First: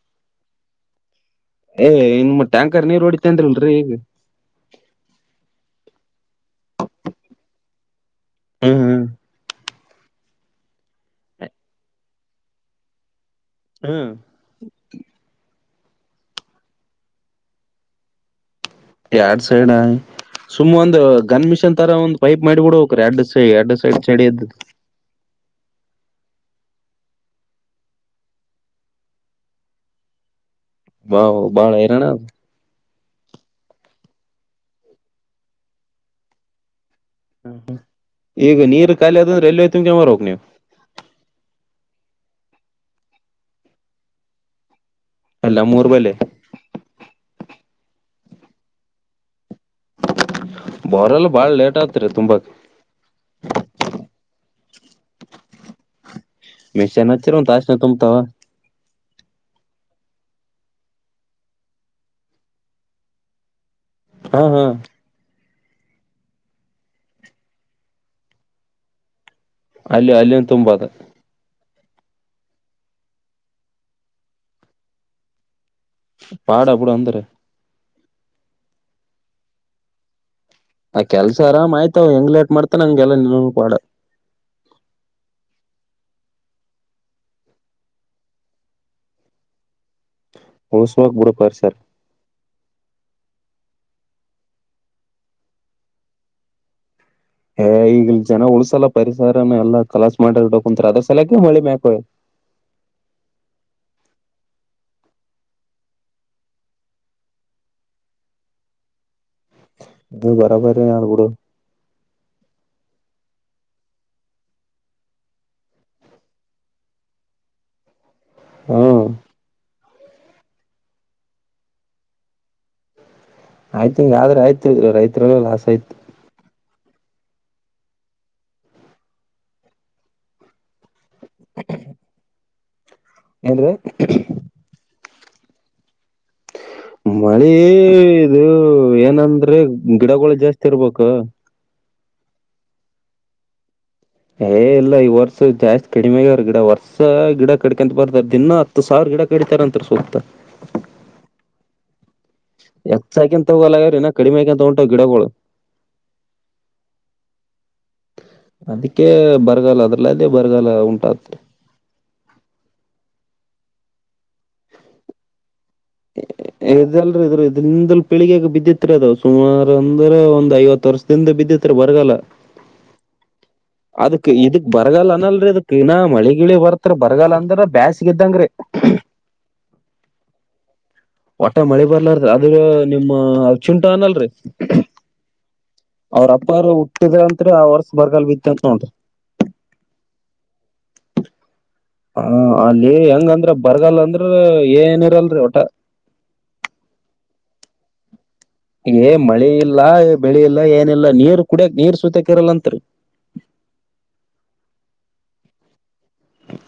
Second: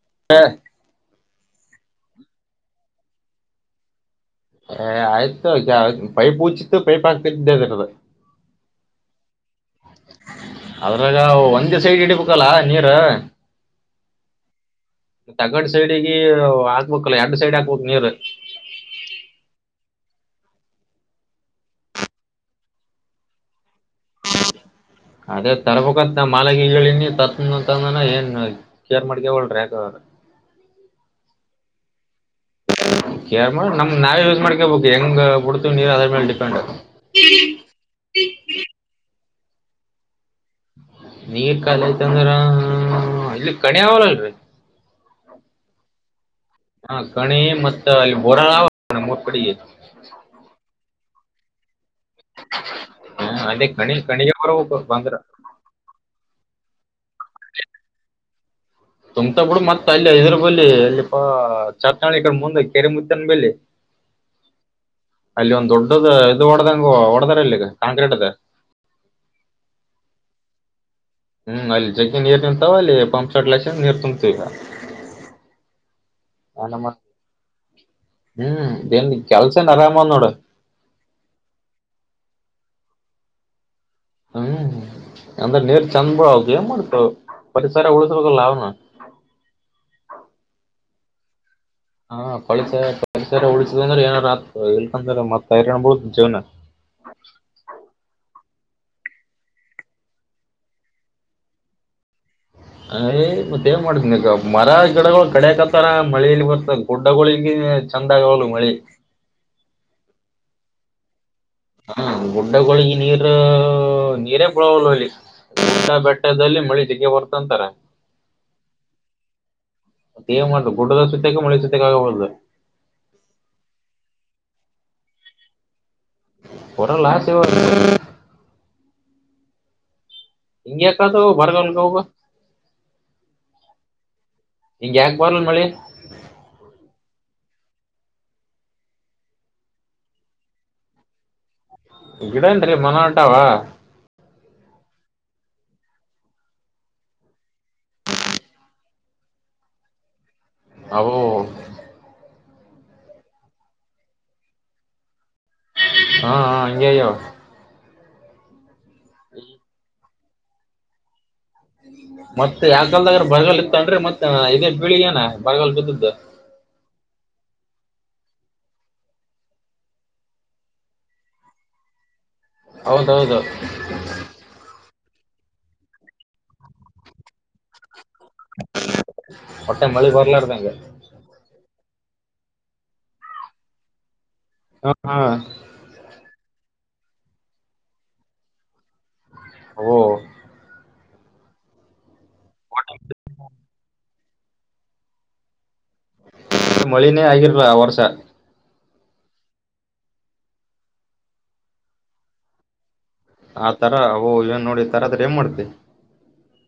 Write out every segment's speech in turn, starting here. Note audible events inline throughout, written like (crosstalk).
(unintelligible) ಏ್ ಇನ್ ಟ್ಯಾಂಕರ್ ನೀರ್ ಹೊಓಡಿತ ಅಂದ್ರಿಲ್ರರಿ ಹ ಆಯ್ತು ಪೈಪ್ ಉಚಿತ್ತುು ಪೈಪ್ ಹಾಕಿದ್ದರದ ಹ್ಮ್ ಹ್ಮ್ ಅದ್ರಾಗ ಒಂದೇ ಸೈಡ್ ಇಡಿಬೇಕಲ್ಲ ನೀರ್ ಹ್ಮ್ ಹಾಕದೆ ಸೈಡ್ಕೀ ಹಾಕ್ಬೇಕಕ್ಲ್ಲ ಎರಡು ಸೈಡ್ ಹಾಕ್ಬೇಕಕ್ ನೀರ್ ಸುಮ್ಮ್ ಒಂದ ಗನ್ ಮಿಷನ್ ತರಾ ಒಂದು ಪೈಪ್ ಮಾಡಿಬಿಡ್ ಹಕ್ರ ಎಡ್ ಎಡ್ ಸೈಡ್ ಸಡಿದ್ದು ಅದೇ ತರ್ಬೇಕತ್ ಮಾಲಗಿ ಹೇಳಿನಿ ತತ್ ಅಂತಂದನ ಏನ್ ಕೇರ್ ಮಾಡ್ಕ ಯಾಕೋ (inaudible) ಬಬಾವು ಬಾಳರಾನದು ಕೇರ್ ಮಾಡಿ ನಮ್ ನಾವೇ ಯೂಸ್ ಮಾಡ್ಕೊಬಬೇಕು ಹೆಂಗ್ ಬಿಡ್ತೀವಿ ನೀರ್ ಅದ್ರ ಮೇಲೆ ಡಿಪೆಂಡ್ ಹ್ಮ ಈಗ ನೀರ್ ಖಾಲಿ ಅದಂದ್ರೆ ಎಲ್ವೆ ತುಂಬ ಚಮಾರ ಹೋಗ ನೀವು ನೀಗ ಕಾಲಯ್ತಂದ್ರ ಇಲ್ಲಿ ಕಣಿ ಅವಲ್ಲಲ್ರಿ ಅಲ್ಲ ನಮ್ಮೂರ್ ಬಲ್ಲಿ ಹಾ ಕೆನ್ ಮತ್ತು ಅಲ್ಲಿ ಬರಾಳ ನಮ್ಮ ಊರು ಕಡೆ ಭರಲು ಬಾಳ್ ಲೇಟಾ ಹ ಅದೇ ಕಣಿ ಖಣಿಜ ಬರ ಬಂದ್ರ ಮಷೆನ್ನಚಿರೋಂತಷ್ಟನೆ ತುಂಬ ತ ತುಮ್ತಾ ಬಿಡು ಮತ್ತತ್ ಅಲ್ಲಿ ಇದದ್ರ ಬಲ್ಲಿಿ ಇಲ್ಲಿ ಪ ಚಾರ್ ಚಿ ಕಡೆ ಮುಂದೆ ಕೆರೆ ಮು್ದನ್ ಬಿ ಹಾ ಹಾ ಅಲ್ಲಿ ಒಂದ್ ದೊಡ್ಡದ ಇದು ಹೊಡ್ದಂಗ ಹೊಡದಾರ ಇಲ್ಲಿಗೆ ಕಾಂಕ್ರೀಟ್ ಅದೆ ಅಲ್ಲಿ ಅಲ್ಲಿಂದ ತುಂಬ ಅದ ಹ್ಮ್ ಅಲ್ಲಿ ಜಗ್ಗಿ ನೀರ್ ನಿಂತಾವ ಅಲ್ಲಿ ಪಂಪ್ ಸಡ್ ಲಕ್ಷ ನೀರ್ ತುಂಬತ ಈಗ ಪಡ ಬೇಡು ಅಂದರೆ ಹ್ಮ್ ಏನು ಕೆಲಸ ಆರಾಮಂದೋಡ ಆ ಕೆಲ್ಸ ಆರಾಮ್ ಆಯ್ತಾವ ಹೆಂಗ್ ಲೇಟ್ ಮಾಡ್ತ ನಂಗೆಲ್ಲ ಪಡ ಹ್ಮ್ ಅಂದ್ರ ನೀರು ಚೆಂದ ಆದು ಏ ಮಾಡ್ತಾವ ಪರಿಸಲ ಹೊಳೆಸೆಳಗ ಯಾವನು ಹೌಸ್ ವರ್ಕ್ ಬೇಡು ಪರಿಸರ ಹಾ ಪಳ ಪಾಳೇಸರ ಉಳಸಿದ ಅಂದ್ರೆ ಏನತ್ ಇಕಂದ್ರ ಮತ್ತತ್ ಹೈರಾಣ್ ಬಳುದ ಜೀವನ ಹಾ ಈಗ ಜನ ಉಳಸಲ ಪರಿಸರ ಎಲ್ಲಾ ಕಲಸ ಮಾಡಡ ಕುಂತ್ ಅದ್ರ ಸಲಕ ಮಳಿ ಮ್ಯಾಕ ಅಯ್ ಮತ್ತೇಏನ್ ಮಾಡ್ತನ ಮರ ಗಿಡಗಳು ಕಡಕತ್ತಾರ ಮಳಲಿ ಬರ್ತ ಗುಡ್ಡಗಳಗಳು ಹ ಚಂದಾಗ ಹಳ ಮಳಿ ಅದು ಬರಬರ ಕೂಡ ಹ ಗುಡ್ಡಗಳಿಗೆ ನೀರ ನೀರೇ ಪಳಾವಲ್ಲ ಅಲ್ಲಿ ಬೆಟ್ಟ ಬೆಟ್ಟದಲ್ಲಿ ಮಳಜಕ್ಕೆ ಬರ್ತಂತಾರೆ ಹ್ಮ ದೇವ ಮಾಡು ಗಡುದ ಸತೆಕ ಮೊಳೆ ಸುತೆಕಾಗಬುದು ಆಯ್ತು ಹಿಂಗ ಆದ್ರೆ ಆಯ್ತು ರೈತ್ರರಲ್ಲ ಲಾಸ್ ಆಯ್ತು ಒಡ ಲಾಸ್ ಇವತ್ತು ಹಿಂಗಗೆಕದು ಬರ್ಗನ್ಗ ಹಬ ಏನ್ರಿ ಬರನ್ ಮಳಿ ಮಳೆ ಇದು ಏನಂದ್ರೆ ಗಿಡಗಳು ಜಾಸ್ತಿ ಇರ್ಬೇಕು ಗಿಡೇನ್ರಿ ಮನ ಆಂಟಾವ ಏ ಇಲ್ಲ ಈ ವರ್ಷ ಜಾಸ್ತಿ ಕಡಿಮೆಗ್ರ ಗಿಡ ವರ್ಷ ಗಿಡ ಕಟ್ಕಂತ ಬರ್ತ ದಿನ ಹತ್ತು ಸಾವಿರ ಗಿಡ ಕ ನಂತ ಸೋತ ಅವು ಎಚ್ಚ ಹಾಕಿನ್ ತಗೋರೀ ನ ಕಡಿಮೆ ಆಕಂತ ತಗಂಟಾವ ಗಿಡಗಳು ಹಾ ಹಾ ಹಂಗೆೋ ಅದಕ್ಕೆ ಬರಗಾಲ ಅದ್ರಲ್ಲ ಅದೇ ಬರಗಾಲ ಉಂಟತ್ರಿ ಮತ್ತೆ ಯಾ ಕಲ್ದಾಗ್ರ ಬರಗಲ್ ಇತ್ತ ಅಂದ್ರೆ ಮತ್ತೆ ಇದೇ ಬಿಳಿ ಏನ ಇದೆಲ್ ಇದ್ರ ಇದರಿ ಬೆಳಗ್ಗೆಗೆ ಬಿದ್ದಿತ್ ಅದಾವ ಸುಮಾರು ಅಂದ್ರೆ ಒಂದ್ ಐವತ್ತು ವರ್ಷದಿಂದ ಬಿದ್ದಿತ್ರಿ ಬರಗಲ್ಲ ಹೌದೌದು ಅದುಕ್ಕೆ ಇದುಕ್ ಬರಗಾಲನಾ ನ ಮಳಿ ಗಿ ಬರ್ತ ಬರಗಲ್ಲ ಅಂದ್ರ ಬ್ಯಸ್ ಹೊಟ್ಟೆ ಮಳಿ ಬರ್ಲಾಡ್ಗೆ ಒಟ್ಟ ಮಳಿ ಬರ್ಲಾರ ಅದ್ರ ನಿಮ್ಮ ಅ ಚುಂಟಾ ಅನಲ್ರಿ ಹಾ ಹಾ ಅವ್ರ ಅಪ್ಪಾರರು ಹುಟ್ಟಿದ ಅಂ ಆ ವರ್ಷ ಬರ್ಗಲ್ ಬಿತ್ತ ಅಂತ ನಂಟ್ರಿ ಹ ಹ ಅಲ್ಲಿ ಹೆಂಗಂದ್ರ ಬರ್ಗಲ್ಲ ಅಂದ್ರ ಏನಿರಲ್ರಿ ಒಊಟ ಮಳಿನೇ ಆಗಿರ್ಲ ಆ ವರ್ಷ ಏ ಮಳೆ ಇಲ್ಲ ಬೆಳಿ ಇಲ್ಲ ಏನಿಲ್ಲ ನೀರ್ ಕುಡಿಯಕ್ ನೀರ್ ಸೂತಕ್ ಇರಲ್ಲತ್ರಿ ಆ ತರ ಓ ಏನ್ ನೋಡಿ ತರದ್ರ ಏನ್ ಮಾಡ್ದ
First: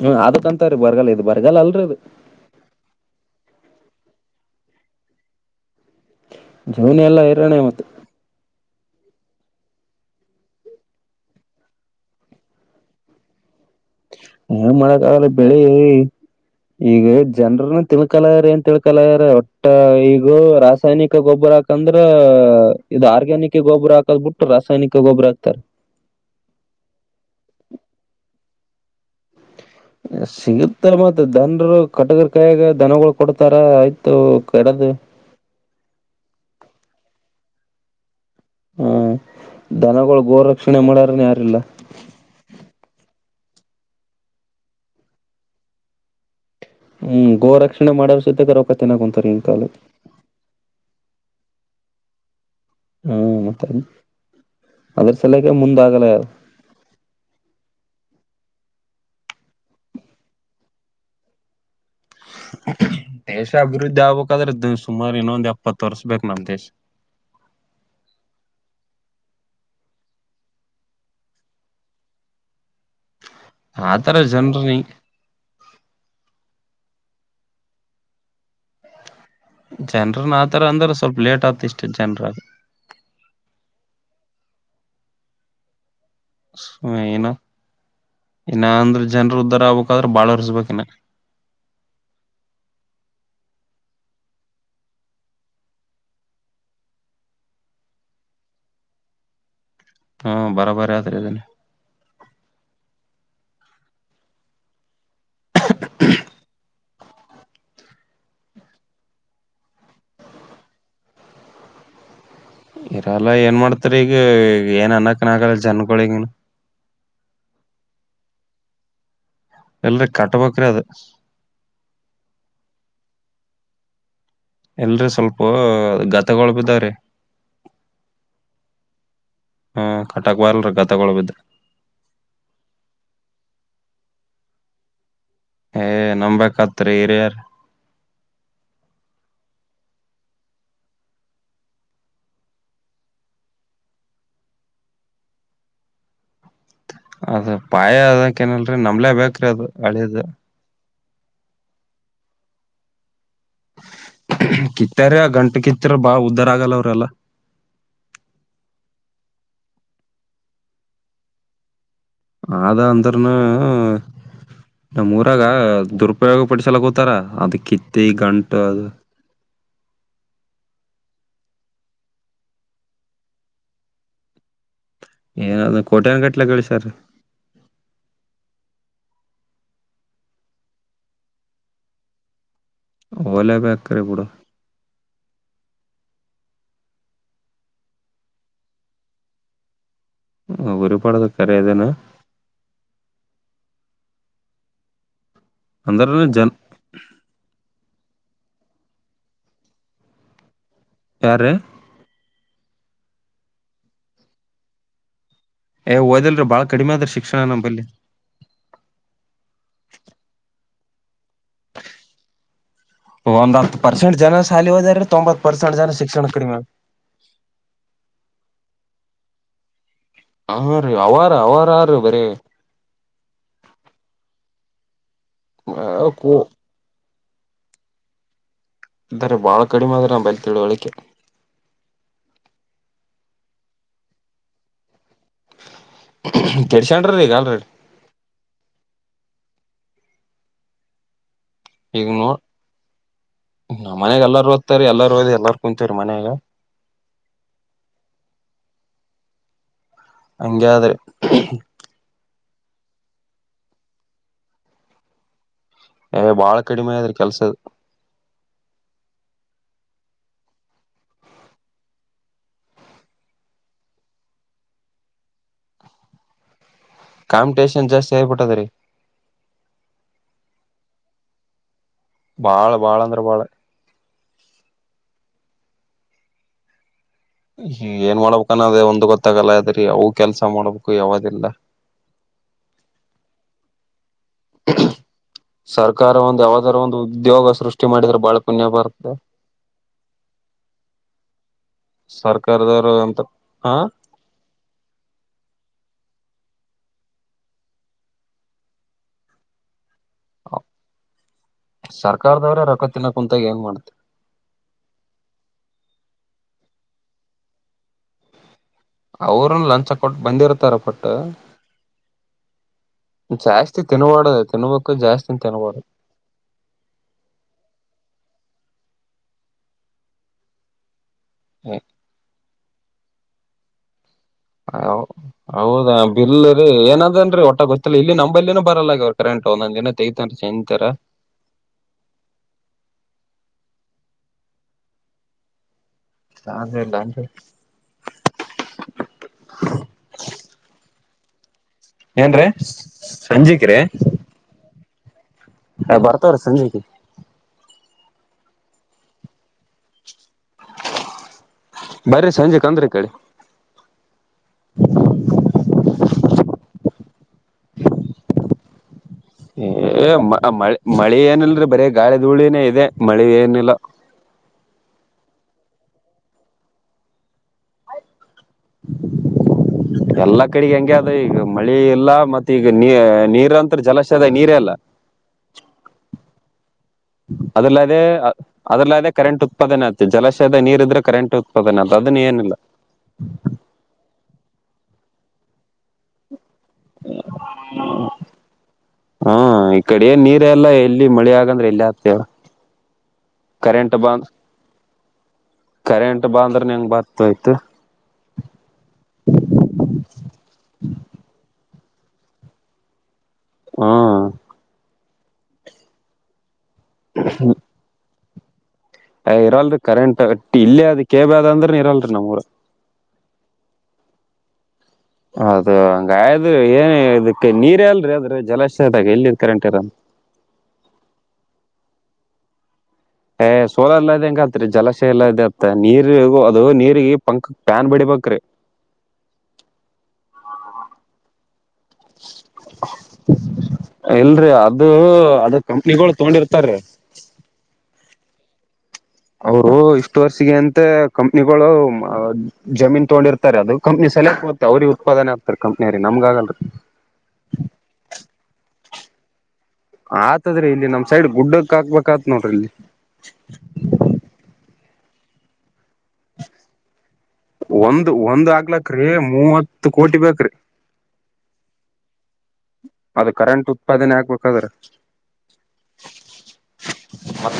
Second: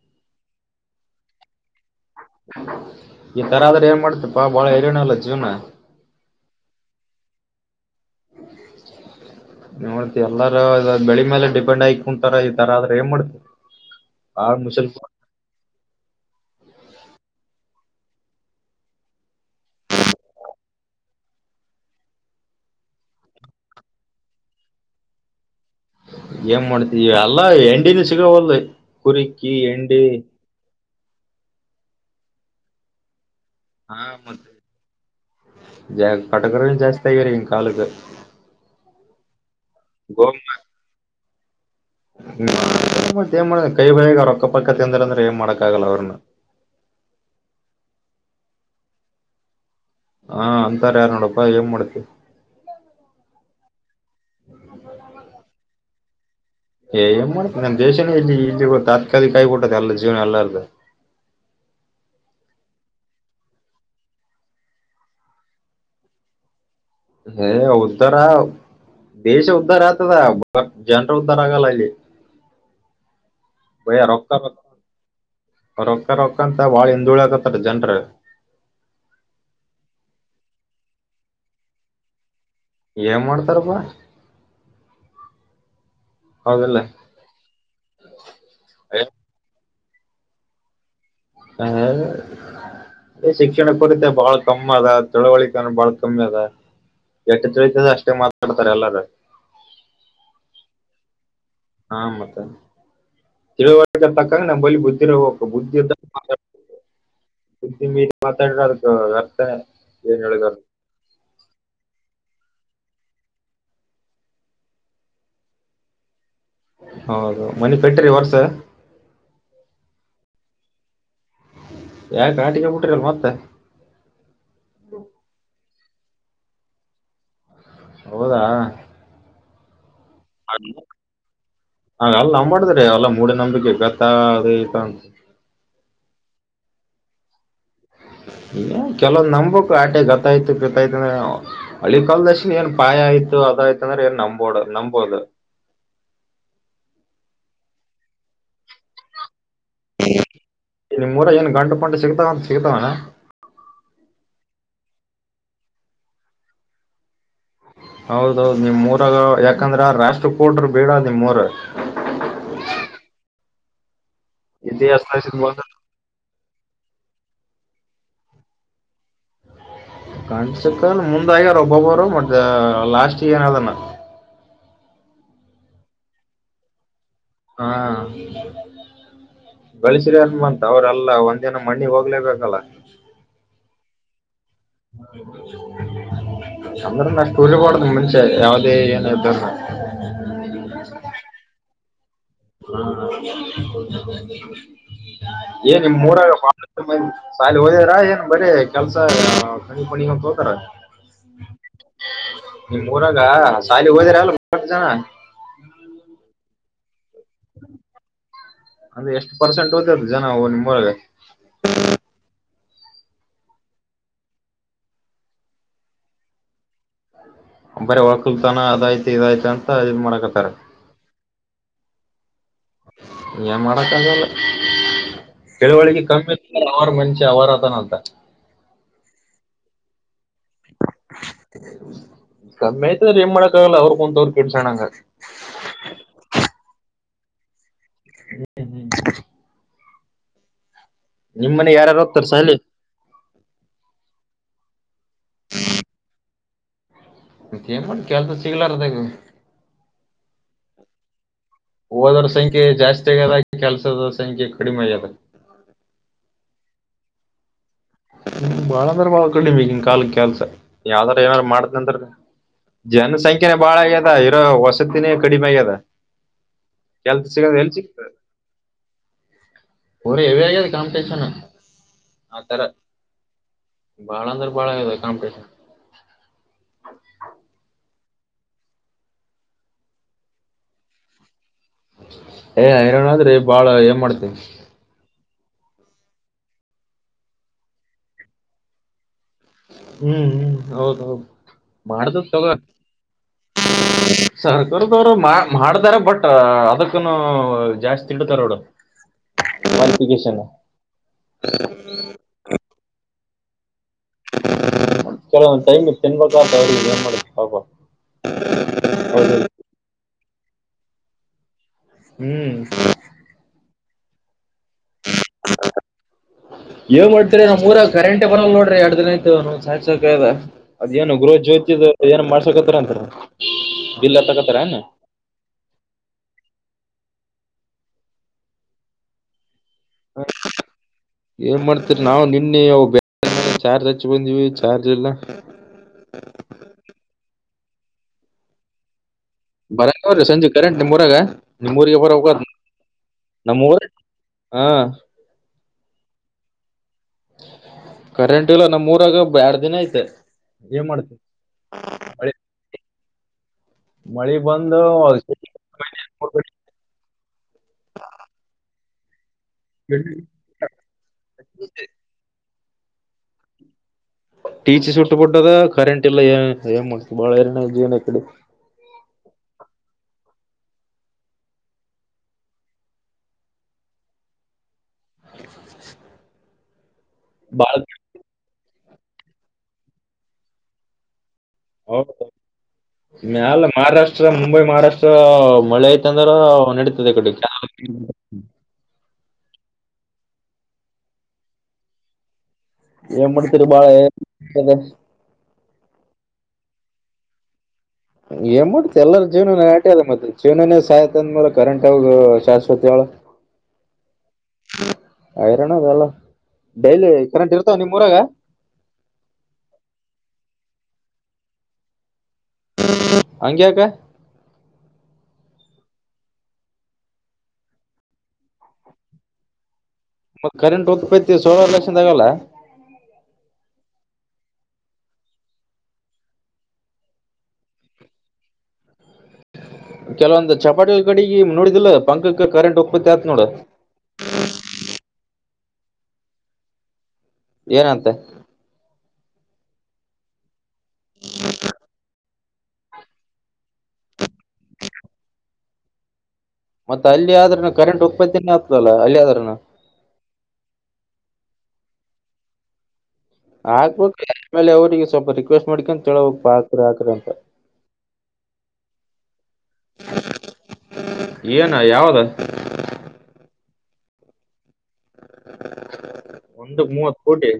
ಹ್ಮ್ ಅದಕ್ಕಂತೀ ಬರಗಾಲ ಇದು ಬರಗಾ ಅಲ್ರರಿ ಅದು ಈ ತರ ಆದ್ರ ಏನ್ ಮಾಡ್ತಿಪ್ಪಾ ಬಾಳ ಏರಿಯನ ಇಲ್ಲ ಜೀವ್ನ ಜೋನಿ ಎಲ್ಲ ಇರೋಣೆ ಮತ್ ನೋಡ್ತಿ ಎಲ್ಲಾರ ಬೆಳಿ ಮೇಲೆ ಡಿಪೆಂಡ್ ಆಗ ಕುಂತಾರ ಈ ತರ ಆದ್ರೆ ಏನ್ ಮಾಡ್ತಿ ಬಾಳ ಏನ್ ಮುಸಲ್ ಮಾಡಕ್ ಆಗಲ್ಲ ಬೆಳಿ ಈಗ ಜನ್ರನ ತಿಳ್ಕಲ್ರ ಏನ್ ತಿಳ್ಕಲಯ್ರ ಒಟ್ಟ ಈಗ ರಾಸಾಯನಿಕ ಗೊಬ್ಬರ ಹಾಕಂದ್ರ ಇದು ಆರ್ಗ್ಯಾನಿಕ್ ಗೊಬ್ರ ಹಾಕದ್ಬ ಬಿಟ್ಟು ರಾಸಾಯನಿಕ ಗೊಬ್ಬರ ಹಾಕ್ತಾರೆ ಏನ್ ಮಾಡ್ತ ಅಲ್ಲಾ ಎಂಡಿನ ಸಿಗವಲ್ ಕುರಿಕಿ ಎಂಡಿ ಸಿಗುತ್ತ ಮತ್ ದನ್ರು ಕಟ್ಟಗರ್ ಕಾಯಾಗ ದನಗಳ ಕೊಡ್ತಾರ ಹಾ ಆಯ್ತು ಮತ್ ಕೆಡದು ತವರವಿನ ಕಲುಗೆ ಹಾ ದನಗಳು ಗೋ ರಕ್ಷಣೆ ಮಾಡಾರನ ಯಾರಿಲ್ಲ ನ ಮಾಡ ಕೈ ಬಗ ಅವ ರೊಕ್ಕಪಕ್ಕ ತಿಂದಾರ ಅಂದ್ರೆ ಏನ್ ಮಾಡಕ್ ಆಗಲ್ಲ ಅವ್ರನ್ನ ಹ್ಮ್ ಗೋ ರಕ್ಷಣೆ ಮಾಡೋ ಸತೆ ಗ ರಕತನ್ ಕುಂಂತರಿ ಈನ್ ಕಾಲ ಹಾ ಅಂತಾರ ಯಾರ ನೋಡಪ್ಪಾ ಏನ್ ಮಾಡ್ತಿವಿ ಹ್ಮ್ ಮತ್ತ ಅದ್ರ ಸಲಯಗೆ ಮುಂದ ಆಗಲ ಏ ಏ್ ಮಾಡ್ ನಮ್ಮ ದೇಶನೇ ಇಲ್ಲಿ ಇಲ್ಲಿ ತಾತ್ಕಾಲಿಕ ಕಾಯಿ ಕೊಟ್ಟತಿ ಎಲ್ಲ ಜೀವನ ಎಲ್ಲಾದ್ರೂ (inaudible) ದೇಶ ಅಭಿವೃದ್ಧಿ ಆಗ್ಬೇಕಾದ್ರೆ ಸುಮಾರು ಇನ್ನೊಂದು ಎಪ್ಪತ್ತು ವರ್ಷ ಬೇಕ್ ನಮ್ ದೇಶ ಹೇ ಉಧಾರ ದೇಶ ಉದ್ಧಾರ ಆಗ್ತದಾ ಜನರು ಉದ್ಧಾರ ಆಗಲ್ಲ ಇಲ್ಲಿ ಭೈಯ ಆತರ ರಕ್ತ ಜನ್ರನ ರ ರಕ್ತ ರತ ವಾಳ ಹ ೂಳ ಆಕತ್ತಾರ ಜನ್ರ ಜನರು ಆತರ ಅಂದ್ರ ಸ್ವಲ್ಪ ಲೇಟ್ ಆಗ್ತಿ ಇಷ್ಟ ಜನರು ಏನ್ ಮಾಡ್ತಾರಪ್ಪ ಸ್ಮ ಏನ ಇನ್ನ ಅಂದ್ರೆ ಅದೇ ಜನರು ಉಧಾರ ಆಗ್ಬೇಕು ್ರ ಬಾಳ ಇರ್್ಬೇಕು ಇನ್ನ ಹ ಅ ಶಿಕ್ಷಣ ಕೊಡಿದ್ದೆ ಬಹಳ ಕಮ್ಮಿ ಅದ ತಿಳವಳಿಕನ ಬಾಳ ಕಮ್ಮಿ ಅದ ಎಟ್ಟು ತಿಳತ ಅಷ್ಟೇ ಮಾತಾಡ್ತಾರೆ ಎಲ್ಲಾರ ಹ್ಮ ಬರಬರ ಯತ್ ರದನೆ ಹಾ ಮತ್ತ ತಿಳುವರ್ ತಕ್ಕಂಗ ನಮಲಿ ಬುದ್ಧಿ ಬುದ್ಧಿ ಇರ್ಬೆಕು ಸುದ್ದಿ ಮೀ ಮಾತಾಡ ಅದಕ್ಕೆ ವ್ಯರ್ಥ ಏನುಳಗ ಇರಲ್ಲ ಏನ್ ಮಾಡ್ತಾರ ಈಗ ಏನ್ ಅನ್ನಕ್ಕನ್ ಆಗಲ್ಲ ಜನ್ಗಳಿಗ ಹೌದು ಮನೆಿ ಕಟ್ಟ್ರಿ ವರ್ಸ ಇಲ್ಲ ಕಟ್ಟ ಕಟ್ಬೆಕ್ರಿ ಅಧು ಯಾಕ ಆಟಿಕ ಬಿಟಿಲ್ ಮತ್ತೆ ಎಲ್ರಿ ಸ್ವಲ್ಪ ಗ ತಗೊಳ್ ಬಿದ್ದ್ರ ಹೌದಾ ಹಾ ಕಟ್ಟಕ್ ಬರಲ್ರಿ ಗತಗಳು ಬಿದ್ದ ಹಾಗ ಅಲ್ಲ ನ ಮಾಡ್ದ್ರ ಅಲ್ಲ ಮೂಡ ನಮ ಗತ್ತದ ತ ಏ ನಂಬಂಬಕತ್ರಿ ಇರ್ಯಾರ ಕೆಲವಂದ್ ನಂಬಕ್ು ಆಟೆ ಗತ್ತಾಯ್ತು ಗತ್ತಾಯ್ತ ಹಳಿ ಕಾಲದಶನ್ ಏನ್ ಪಾಯ ಆಯ್ತು ಅದಾಯಯ್ತ ಅಂದ್ರೆ ಏನ್ ನಬೋದು ನಂಬಂಬೋದು ಅದ ಪಾಯ ಅದಕ್ಕ ಏನಲ್ರರಿ ನಂಬಲೇ ಬೇಕ್ರಿ ಅದು ಹಳೆಯದು ನಿಮ್ ಮೂರ ಏನ್ ಗಂಟು ಪಂಟೆ ಸಿಗ್ತಾವ ಅಂತ ಸಿಗ್ತಾವನ ಕಿತ್ತಾರ ಗಂಟು ಕಿತ್ತ್ ಬಾ ಉದ್ದಾರ ಆಗಲ್ಲ ಅವ್ರೆಲ್ಲಾ ಹೌದೌದು ನಿಮ್ೂರಾಗ ಯಾಕಂದ್ರ ಆ ರಾಷ್ಟ್ರಕೋಟ್ರ ಬೇಡ ನಿಮರು ಆದದ ಅಂದರ್ನು ಇತಿಹಾಸದಾಗ ನಮ್ಮ್ೂಊರಾಗ ಬಂದ ದುರುಪಯೋಗ ಪಡಿಸಲ ಕೂತಾರ ಅದಕ್ಕೆ ಕತ್ತ ಗಂಟ ಅದು ಹ ಕಾಣ್ಸಕ ಮುಂದಾಗ್ಯಾರ ಒಬ್ಬೊಬ್ಬರು ಮತ್ತ ಲಾಸ್ಟ್ ಏನದನ ಏನಾದ ಕೋಟಿಯನ್ ಕಟ್ಲೆ ಕಲಿಸಿಯಾರ್ ಹಾ ಳಸ್ರಿ ಅನ್ಮಂತ ಅವ್ರಲ್ಲ ಒಂದ್ ದಿನ ಮಣ್ಣಿ ಹೋಗ್ಲೇಬೇಕಲ್ಲ ಓಲ ಬೇಕರೆ ಕೂಡ ಹ ಅಂದ್ರ ಅಷ್ಟು ಉರಿಬಡದುಮ ಮುಂಚೆ ಯಾವದೇ ಏನ್ ಹತಾರ ್ಪಾಡದು ಕರೆದೇನೆ ಹಾ ಹಾೌದ ಏನ್ ನಿಮ್ ಮೂರ ಅಂದ್ರನು ಜನ್ ಸಾಯಾಲ ಹೋದಾರ ಏನ್ ಬರ ಕೆಲ್ಸ ಕಿ ಪಣಿಂತತ್ ಹೋತಾರ ಯಾರ್ - ನಿಮ್ ಊರಾಗ ಸಾಲಿಗ್ ಹೋದಿರಲ್ಲಾ (unintelligible) ಜನ ಎ ಒದಿಲ್ರಿ ಬಾಳಿ ಕಡಿಮೆ ಆದಿ ಶಿ ಅಂದ್ರೆ ಎಷ್ಟು ಪರ್ಸೆಂಟ್ ಓದೂರ್ ಜನ ನಿಮ್ಮೊರಗೆ. (inaudible) ಒಂದ್ ಹತ್ತು ಪರ್ಸೆಂಟ್ ಜನ ಶಾಲಿ ಹೋದರಿ ತೊಂಬತ್ ಪರ್ಸೆಂಟ್ ಜನ ಶಿಕ್ಷಣ ಕ ಮೇಡಿಮ್ ಬರೆ ವಕ್ಲುತನ ಆದಯಾತ್ ಇದಾಯತ್ ಅಂತ ಮಾಡಕತ್ತಾರ ಹ ರೀ ಅವಾರ ಅವರಾರು ಬರೀ. ಏನ್ ಮಾಡಕ್ ಅಗಲ್ಲ ತಿಳುವಳಿಗೆ ಕಮ್ಮಿ ಕೂ ಇತ್ತು ಮಷ (unintelligible) (unintelligible) ಇದಾರೆ ಬಾಳ ಕಡಿಮೆ ಅದ್ರು (unintelligible) (unintelligible) ಅವ್ರು ಕೊಂತ (unintelligible) ಕೆಡ್ಸ್ಕಂಡ್ರಿ ಇಗ್ ಅಲ್ರೆಡಿ. (unintelligible) ನಿಮ್ ಮನೆ ಯಾರ್ಯಾರು ಈಗ ಹೋಗ್ತಾರ ನೋಡ್ ಸಾಲಿ ನಮ್ಮನೆಯಾಗ್ ಎಲ್ಲಾರು ಓದ್ತಾರೀ ಎಲ್ಲಾರು ಓದಿ ಎಲ್ಲಾರೂ ಕುೂಂತವ್ರೀ ಮನೆಗೆ. ಮತ್ ಏನ್ ಮಾಡ್ ಕೆಲ್ಸ ಸಿಗ್ಲಾರ್ದಗೆ. ಹಂಗ್ಯಾದ್ರೆ ಓದರ್ ಸಂಖ್ಯೆ ಜಾಸ್ತಿ ಆಗ್ಯದ ಕೆಲ್ಸ ದೂರ್ ಸಂಖ್ಯೆ ಕಡಿಮೆ ಆಗ್ಯದ ಬಾಳ ಕಡಿಮೆ ಆಗದ್ರಿ ಕೆಲ್ಸ ಹ್ಮ ಬಾಳಂದ್ರ ಬಾಳ ಕಡ್ಮಿ ಇಗಿನ್ ಕಾಲ್ದ್ ಕೆಲ್ಸ ಯಾವ್ದಾರ ಏನಾದಾರು ಮಾಡ್ಕಂಡ್ರೆ. ಜನಸಂಖ್ಯನೆ ಬಾಳ ಆಗ್ಯದ ಇರೋ ವಸತಿನೇ ಕಡಿಮೆ ಆಗ್ಯದ. ಕೆಲ್ಸ ಸಿಗಲ್ಲ ಎಲ್ ಕಾಂಪಿಟೇಷನ್ ಸಿಗ್ ಜಾಸ್ತಿ ಆಗ್ಬಿಟ್ಟದ್ರಿ ಬರಿ ಇವೆ ಆಗ್ಯದ್ ಕಾಂಪಿಟೇಷನ್. ಆತರ ಬಾಳ ಬಾಳ ಅಂದ್ರ ಬಾಳ ಬಾಳ ಅಂದ್ರೆ ಬಾಳ ಇದೆ ಕಾಂಪಿಟಷನ್ ಏನ್ ಮಾಡ್ಬೇಕು ಅನ್ನದೆ ಒಂದ್ ಗೊತ್ತಾಗಲ್ಲ ಅದ್ರೀ ಅವು ಕೆಲ್ಸ ಮಾಡ್ಬೇಕು ಯಾವ್ದಿಲ್ಲ. ಏ ಇರೋನ ಅಂದ್ರೆ ಈ ಬಾಳು ಏನ್ ಮಾಡ್ತೀ. ಸರ್ಕಾರ ಒಂದು ಯಾವದಾರೂ ಒಂದು ಉದ್ಯೋಗ ಸೃಷ್ಟಿ ಮಾಡಿದ್ರೆ ಬಾಳ ಪುಣ್ಯ ಬರುತ್ತೆ. ಹ್ಮ್ ಹ್ಮ್ ಹೌದೌದು ಮಾಡ್ದ ತಗೊ ಸರ್ಕಾರದವರು ಅಂತ ಹ ಸರ್ಕಾರದವ್ರು ಮಾ ಮಾಡ್ದಾರೆ ಬಟ್ ಅದಕ್ಕನು ಜಾಸ್ತಿ ತಿಂಡ್ತಾರೋಡು. (unintelligible) ಸರ್ಕಾರದವ್ರೇ ರೊಕ್ಕ ತಿನ್ನಕ್ ಕುಂತಾಗ ಏನ್ ಮಾಡ್ - - ಕೆಲವೊಂದು ಟೈಮ (unintelligible) (inaudible) ಅವ್ರು ಲಂಚ ಕೊಟ್ ಬಂದಿರ್ತಾರೆ ಬಟ್ ಹ್ಮ್ ತಿನವಡ ಏನ್ ಮಾಡ್ತೀರ ನಮ್ ಊರಗ್ ಕರೆಂಟ್ ಬರಲ್ಲ ನೋಡ್ ಎರಡು ದಿನ (unintelligible) ಅದ್ ಏನು ಗೃಹ ಜ್ಯೋತಿ ಏನ್ ಮಾಡ್ಸಕತ್ತರಂ (unintelligible) ಹೌ ಹೌದಾ ಬಿಲ್ಲುರಿ ಏನದೇನ್ರಿ ಒಟ್ ಗೊತ್ತಿಲ್ಲ ಇಲ್ಲಿ ನಂಬಲ್ಲಿನೂ ಬರಲ್ಲ ಕರೆಂಟ್. ಒಂದೊಂದ್ ದಿನ ತೆಗತನ್ರಿ ಸಂತರ ಏನ್ ಮಾಡ್ತೀರ್ ನಾವ್ ನಿನ್ನಿ (unintelligible) ಹಚ್ ಬಂದಿವಿ ಚಾರ್ಜ್ ಇಲ್ಲ. (unintelligible) ಇಲ್ಲ ಅಂದ್ರೆ ಬರೋ (unintelligible) ಸಂಜೆ ಕರೆಂಟ್ ನಿಮ್ ಊರಾಗ. ಏನ್ರಿ ನಮ್ಮೂರ ಸಂಜಿಕ್ರಿ ಹಾ ಹ ಬರ್ತವ್ರಿ ಸಂಜಿಗೆ. ಕರೆಂಟ್ ಇಲ್ಲ ನಮ್ ಮೂರಾಗ ಬ ಎರಡ್ ದಿನ ಐತ್ - ಬರೀ ಸಂಜೆ (unintelligible) ಮಳಿ ಬಂದುಷ ಹ ಏ ಮಳೆ ಮಳೆ ಏನಲ್ರಿ ಬರೀ ಗಾಳಿ ಧೂಳಿನೇ ಇದೆ ಮಳೆ ಏನಿಲ್ಲ ಟೀಚಿ ಸುಟ್ಟು ಪುಟ್ಟದ ಕರೆಂಟ್ ಇಲ್ಲ ಏನ್ ಮಾಡ್ತ ಬಾಳ ಏರಿನ ಜೀವನ ಕಡೆ ಎಲ್ಲಾ ಕಡೆಗೆ ಹಂಗೆ ಆದ ಈಗ ಮಳಿ ಇಲ್ಲ ಮತ್ತೆ ಈಗ ನೀ ನೀರಂತತ್ರ ಜಲಾಶಯದ ನೀರ ಎಲ್ಲ ಹ ಅದ್ರಲ್ಲ ಅದೆ ಅ ಅದ್ರಲ್ಲ ಅದೆ ಕರೆಂಟ್ ಉತ್ಪಾದನೆ ಆು ಜಲಾಶಯದ ನೀರ್ ಇದ್ರೆ ಕರೆಂಟ್ ಉತ್ ಹೌದ ಮಲ್ಲ ಮಹಾರಾಷ್ಟ್ರ ಮುಂಬೈ ಮಹಾರಾಷ್ಟ್ರ ಮಳೆ ಆಐ್ತ ಅಂದ್ರ ನಡೀತದೆ ಕಟ್ಟ ಹಾ ಈ ಕಡೆ ಏನ್ ನೀರ ಎಲ್ಲ ಎಲ್ಲಿ ಮಳೆ ಆಗಂದ್ರೆ ಎಲ್ಲಿ ಆಗ್ತೇವ ಏನ್ ಮಾಡ್ತೀರಿ ಬಾಳ ಕಂಟ್ ಬಂದ ಕಂಟ್ ಬಂದ ಹೆಂಗ್ ಬಾತ್ ಆಯ್ತ ಏನ್ ಮಾಡತ ಎಲ್ಲಾರ ಜೀವನ ನಾಟ್ಯ ಅದ ಮತ್ತೆ ಜೀವನೇ ಸಾಯ್ತ್ ಅಂದ್ಮೇಲೆ ಕರೆಂಟ್ ಶಾಶ್ವತ ಅವಳ ಹ್ಮ ಐರನ್ ಅದಲ್ಲ ಡೈಲಿ ಕರೆಂಟ್ ಇರ್ತಾವ ನಿಮ್ ಮೂರಾಗ ಇರಲ್ರಿ ಕರೆಂಟ್ ಇಲ್ಲೇ ಅದ ಕೇಬ ಅಂದ್ರೆ ಇರಲ್ಲರಿ ನಮ್ಮೂರ ಹಂಗಕ ಅೌದು ಹಂಗ್ರ ಏನ್ ಇದಕ್ಕೆ ನೀರ್ ಎಲ್ರರಿ ಅದ್ರೆ ಜಲಾಶಯ ಆದದಾಗ ಎಲ್ಲಿ ಕರೆಂಟ್ ಇರ ಮ ಕರೆಂಟ್ ಉತ್ಪೈತಿ ಸೋಲಾರು ಲಕ್ಷದ ಆಗಲ್ಲ ಏ್ ಸೋಲರ್ ಎಲ್ಲ ಇ ಹೆಂಗ ಆತ್ರಿ ಜಲಾಯ ಎಲ್ಲ ಇ ಅತ್ತ ನೀರ್ ಅದು ನೀ ಪಂಕ್ ಪ್ಯಾನ್ ಬಿಡಿಬ ಹಕ್ರೆ ಕೆಲವೊಂದು ಚಪಾತಿಲ್ ಕಡೆಗೆ ನೋಡಿ ಪಂಕಕ್ಕೆ ಕರೆಂಟ್ ಒೋಗತ್ತ ಆತ್ ನೋಡ ಇಲ್ರಿ ಅದು (unintelligible) ಅದು ಕಂಪ್ನಿಗಳು ತಗೊಂಡಿರ್ತಾರ ಏನಂತೆ ಅವ ಇಷ್ಟ ವರ್ಷಿಗೆ ಅಂತ ಕಂಪ್ನಿಗಳು ಜಮೀನ್ ತಗೊಂಡಿರ್ಾರೆ ಅದುಂಪ್ನ ಸಲೆಕ್ಟ್ ಮತ್ತ ಅವ್ರಿಗೆ ಉತ್ಪಾದನೆ ಆಗ್ತ ಕಂನಿಯರಿ ನಮಗ ಆಗಲ್ರಿ ಮತ್ತತ್ ಅಲ್ಲಿ ಆದ್ರೂನು ಕರೆಂಟ್ ಉತ್ಪತ್ತಿಿನ ಆಗ್ತದಲ್ಲಾ ಅಲ್ಲಿ ಆದ್ರೂನು ಆತದ್ರಿ ಇಲ್ಲಿ ನಮ್ ಸೈಡ್ ಗುಡ್ಡಕ್ ಹಾಕ್ಬೇಕ ಆತ್ ನೋಡ್ರಿ ಇಲ್ಲಿ ಹಾಕ್ಬಬೇಕು ಆಮೇಲೆ ಅವ್ರರಿಗೆ ಸ್ವಲ್ಪ ರಿಕ್ವೆಸ್ಟ್ ಮಾಡ್ಕೊಂತ ತಿ ಹೋಗಕ್ಾಕ್ರ ಹಾಕ್ರ ಅಂತ ಒಂದು ಒಂದ್ ಆಗ್ಲಕ್್ರೀ ಮೂವತ್ತು ಕೋಟಿ ಬೇಕ್ರಿ ಯಾವದಾ ಪದನೇ ಆಗ್ಬೇಕಾದ್ರೆ ಒಂದು ಮೂವತ್ತು ಕೋಟಿ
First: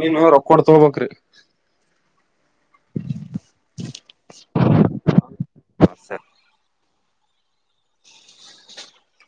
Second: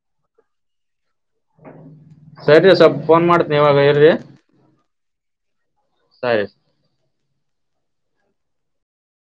ನೀನು ರೊಕ್ಕ ಕೊಡ್ ತಗೋಬಬೇಕಕ್್ರಿ ಸರಿರಿ ಸ್ವಲ್ ಫೋನ್ ಮಾಡ್ತನಿ ಇವಾಗ ಹೇಳಲ್ರಿ ಸಾಯ (unintelligible)